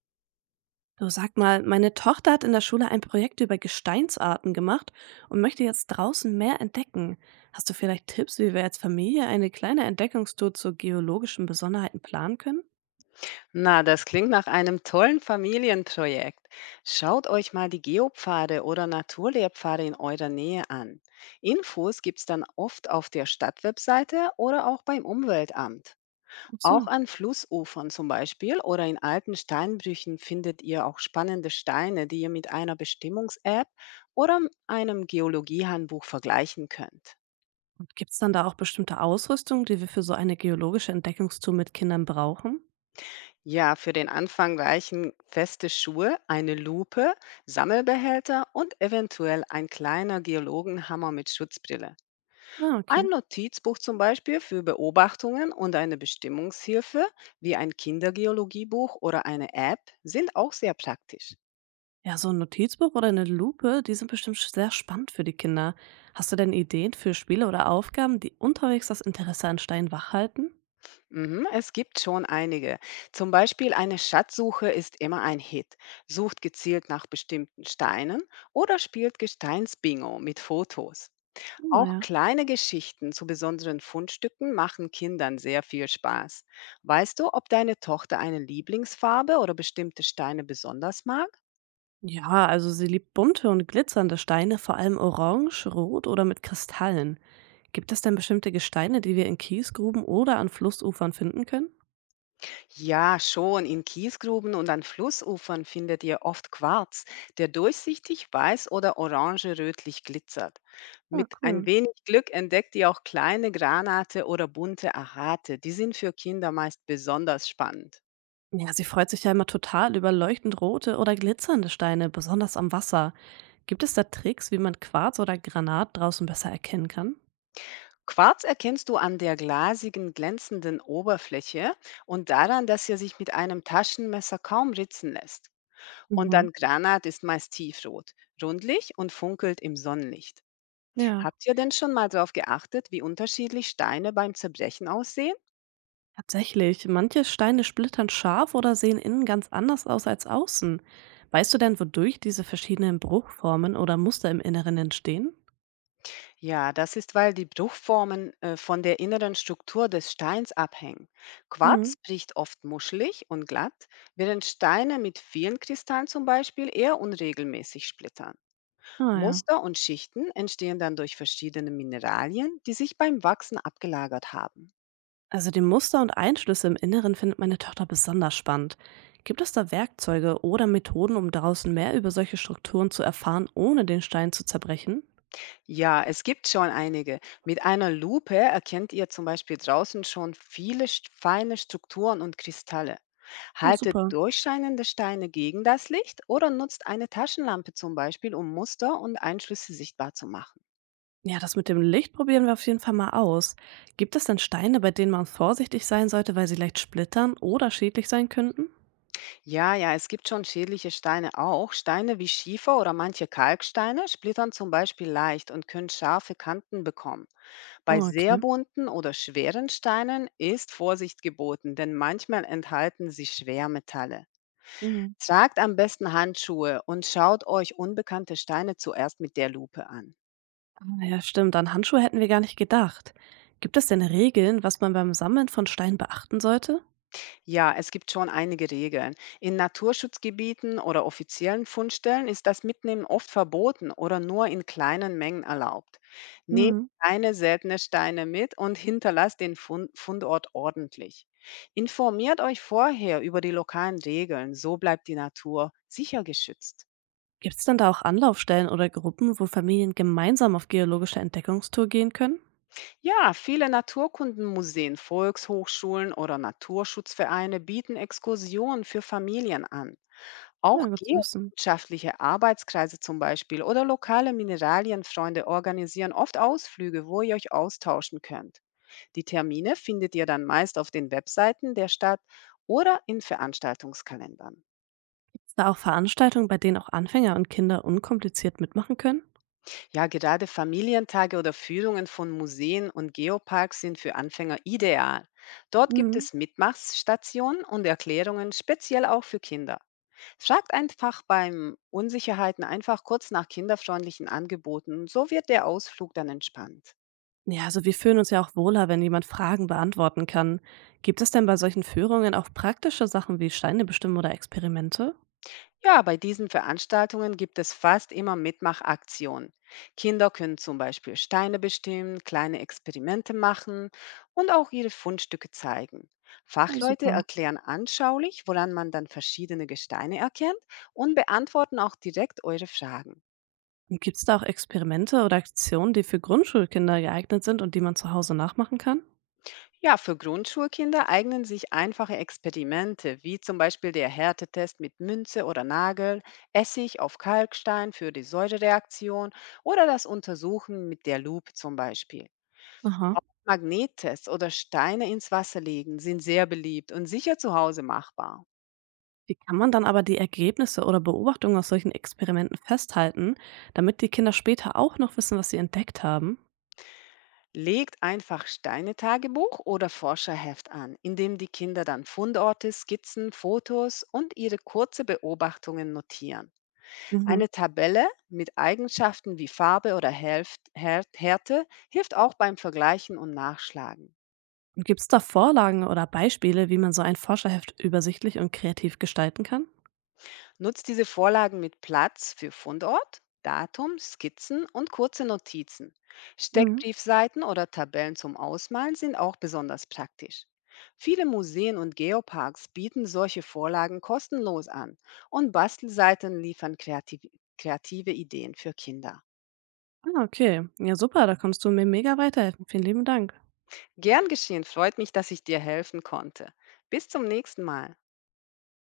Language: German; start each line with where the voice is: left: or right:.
right: Du, sag mal, meine Tochter hat in der Schule ein Projekt über Gesteinsarten gemacht und möchte jetzt draußen mehr entdecken. Hast du vielleicht Tipps, wie wir als Familie eine kleine Entdeckungstour zu geologischen Besonderheiten planen können?
left: Na, das klingt nach einem tollen Familienprojekt. Schaut euch mal die Geopfade oder Naturlehrpfade in eurer Nähe an. Infos gibt's dann oft auf der Stadtwebseite oder auch beim Umweltamt.
right: Ach
left: Auch
right: so.
left: an Flussufern zum Beispiel oder in alten Steinbrüchen findet ihr auch spannende Steine, die ihr mit einer Bestimmungs-App oder einem Geologiehandbuch vergleichen könnt.
right: Und gibt's dann da auch bestimmte Ausrüstung, die wir für so eine geologische Entdeckungstour mit Kindern brauchen?
left: Ja, für den Anfang reichen feste Schuhe, eine Lupe, Sammelbehälter und eventuell ein kleiner Geologenhammer mit Schutzbrille.
right: Ah,
left: Ein
right: okay.
left: Notizbuch zum Beispiel für Beobachtungen und eine Bestimmungshilfe wie ein Kindergeologiebuch oder eine App sind auch sehr praktisch.
right: Ja, so ein Notizbuch oder eine Lupe, die sind bestimmt sehr spannend für die Kinder. Hast du denn Ideen für Spiele oder Aufgaben, die unterwegs das Interesse an Stein wachhalten?
left: Mhm, es gibt schon einige. Zum Beispiel eine Schatzsuche ist immer ein Hit. Sucht gezielt nach bestimmten Steinen oder spielt Gesteinsbingo mit Fotos. Auch
right: Naja.
left: kleine Geschichten zu besonderen Fundstücken machen Kindern sehr viel Spaß. Weißt du, ob deine Tochter eine Lieblingsfarbe oder bestimmte Steine besonders mag?
right: Ja, also sie liebt bunte und glitzernde Steine, vor allem orange, rot oder mit Kristallen. Gibt es denn bestimmte Gesteine, die wir in Kiesgruben oder an Flussufern finden können?
left: Ja, schon. In Kiesgruben und an Flussufern findet ihr oft Quarz, der durchsichtig weiß oder orange-rötlich glitzert.
right: Ah,
left: Mit ein
right: cool.
left: wenig Glück entdeckt ihr auch kleine Granate oder bunte Ahrate. Die sind für Kinder meist besonders spannend.
right: Ja, sie freut sich ja immer total über leuchtend rote oder glitzernde Steine, besonders am Wasser. Gibt es da Tricks, wie man Quarz oder Granat draußen besser erkennen kann?
left: Quarz erkennst du an der glasigen, glänzenden Oberfläche und daran, dass er sich mit einem Taschenmesser kaum ritzen lässt. Und
right: Mhm.
left: dann Granat ist meist tiefrot, rundlich und funkelt im Sonnenlicht.
right: Ja,
left: Habt ihr denn schon mal darauf geachtet, wie unterschiedlich Steine beim Zerbrechen aussehen?
right: tatsächlich, manche Steine splittern scharf oder sehen innen ganz anders aus als außen. Weißt du denn, wodurch diese verschiedenen Bruchformen oder Muster im Inneren entstehen?
left: Ja, das ist, weil die Bruchformen von der inneren Struktur des Steins abhängen. Quarz
right: Mhm.
left: bricht oft muschelig und glatt, während Steine mit vielen Kristallen zum Beispiel eher unregelmäßig splittern.
right: Ah ja.
left: Muster und Schichten entstehen dann durch verschiedene Mineralien, die sich beim Wachsen abgelagert haben.
right: Also die Muster und Einschlüsse im Inneren findet meine Tochter besonders spannend. Gibt es da Werkzeuge oder Methoden, um draußen mehr über solche Strukturen zu erfahren, ohne den Stein zu zerbrechen?
left: Ja, es gibt schon einige. Mit einer Lupe erkennt ihr zum Beispiel draußen schon viele feine Strukturen und Kristalle.
right: Ah,
left: Haltet
right: super.
left: durchscheinende Steine gegen das Licht oder nutzt eine Taschenlampe zum Beispiel, um Muster und Einschlüsse sichtbar zu machen.
right: Ja, das mit dem Licht probieren wir auf jeden Fall mal aus. Gibt es denn Steine, bei denen man vorsichtig sein sollte, weil sie leicht splittern oder schädlich sein könnten?
left: Ja, ja, es gibt schon schädliche Steine auch. Steine wie Schiefer oder manche Kalksteine splittern zum Beispiel leicht und können scharfe Kanten bekommen. Bei
right: Oh,
left: sehr
right: okay.
left: bunten oder schweren Steinen ist Vorsicht geboten, denn manchmal enthalten sie Schwermetalle.
right: Mhm.
left: Tragt am besten Handschuhe und schaut euch unbekannte Steine zuerst mit der Lupe an.
right: Ah, ja, stimmt. An Handschuhe hätten wir gar nicht gedacht. Gibt es denn Regeln, was man beim Sammeln von Steinen beachten sollte?
left: Ja, es gibt schon einige Regeln. In Naturschutzgebieten oder offiziellen Fundstellen ist das Mitnehmen oft verboten oder nur in kleinen Mengen erlaubt. Nehmt
right: Mhm.
left: keine seltene Steine mit und hinterlasst den Fundort ordentlich. Informiert euch vorher über die lokalen Regeln, so bleibt die Natur sicher geschützt.
right: Gibt es denn da auch Anlaufstellen oder Gruppen, wo Familien gemeinsam auf geologische Entdeckungstour gehen können?
left: Ja, viele Naturkundenmuseen, Volkshochschulen oder Naturschutzvereine bieten Exkursionen für Familien an. Auch
right: Ja, gut zu wissen.
left: geowissenschaftliche Arbeitskreise zum Beispiel oder lokale Mineralienfreunde organisieren oft Ausflüge, wo ihr euch austauschen könnt. Die Termine findet ihr dann meist auf den Webseiten der Stadt oder in Veranstaltungskalendern.
right: Gibt es da auch Veranstaltungen, bei denen auch Anfänger und Kinder unkompliziert mitmachen können?
left: Ja, gerade Familientage oder Führungen von Museen und Geoparks sind für Anfänger ideal. Dort gibt
right: Mhm.
left: es Mitmachsstationen und Erklärungen, speziell auch für Kinder. Fragt einfach beim Unsicherheiten einfach kurz nach kinderfreundlichen Angeboten, so wird der Ausflug dann entspannt.
right: Ja, also wir fühlen uns ja auch wohler, wenn jemand Fragen beantworten kann. Gibt es denn bei solchen Führungen auch praktische Sachen wie Steine bestimmen oder Experimente?
left: Ja, bei diesen Veranstaltungen gibt es fast immer Mitmachaktionen. Kinder können zum Beispiel Steine bestimmen, kleine Experimente machen und auch ihre Fundstücke zeigen.
right: Oh,
left: Fachleute
right: super.
left: erklären anschaulich, woran man dann verschiedene Gesteine erkennt und beantworten auch direkt eure Fragen.
right: Gibt es da auch Experimente oder Aktionen, die für Grundschulkinder geeignet sind und die man zu Hause nachmachen kann?
left: Ja, für Grundschulkinder eignen sich einfache Experimente, wie zum Beispiel der Härtetest mit Münze oder Nagel, Essig auf Kalkstein für die Säurereaktion oder das Untersuchen mit der Lupe zum Beispiel.
right: Aha.
left: Magnettests oder Steine ins Wasser legen sind sehr beliebt und sicher zu Hause machbar.
right: Wie kann man dann aber die Ergebnisse oder Beobachtungen aus solchen Experimenten festhalten, damit die Kinder später auch noch wissen, was sie entdeckt haben?
left: Legt einfach Steine-Tagebuch oder Forscherheft an, in dem die Kinder dann Fundorte, Skizzen, Fotos und ihre kurze Beobachtungen notieren.
right: Mhm.
left: Eine Tabelle mit Eigenschaften wie Farbe oder Härte hilft auch beim Vergleichen und Nachschlagen.
right: Und gibt es da Vorlagen oder Beispiele, wie man so ein Forscherheft übersichtlich und kreativ gestalten kann?
left: Nutzt diese Vorlagen mit Platz für Fundort, Datum, Skizzen und kurze Notizen.
right: Mhm.
left: Steckbriefseiten oder Tabellen zum Ausmalen sind auch besonders praktisch. Viele Museen und Geoparks bieten solche Vorlagen kostenlos an und Bastelseiten liefern kreative Ideen für Kinder.
right: Ah, okay. Ja, super, da konntest du mir mega weiterhelfen. Vielen lieben Dank.
left: Gern geschehen, freut mich, dass ich dir helfen konnte. Bis zum nächsten Mal.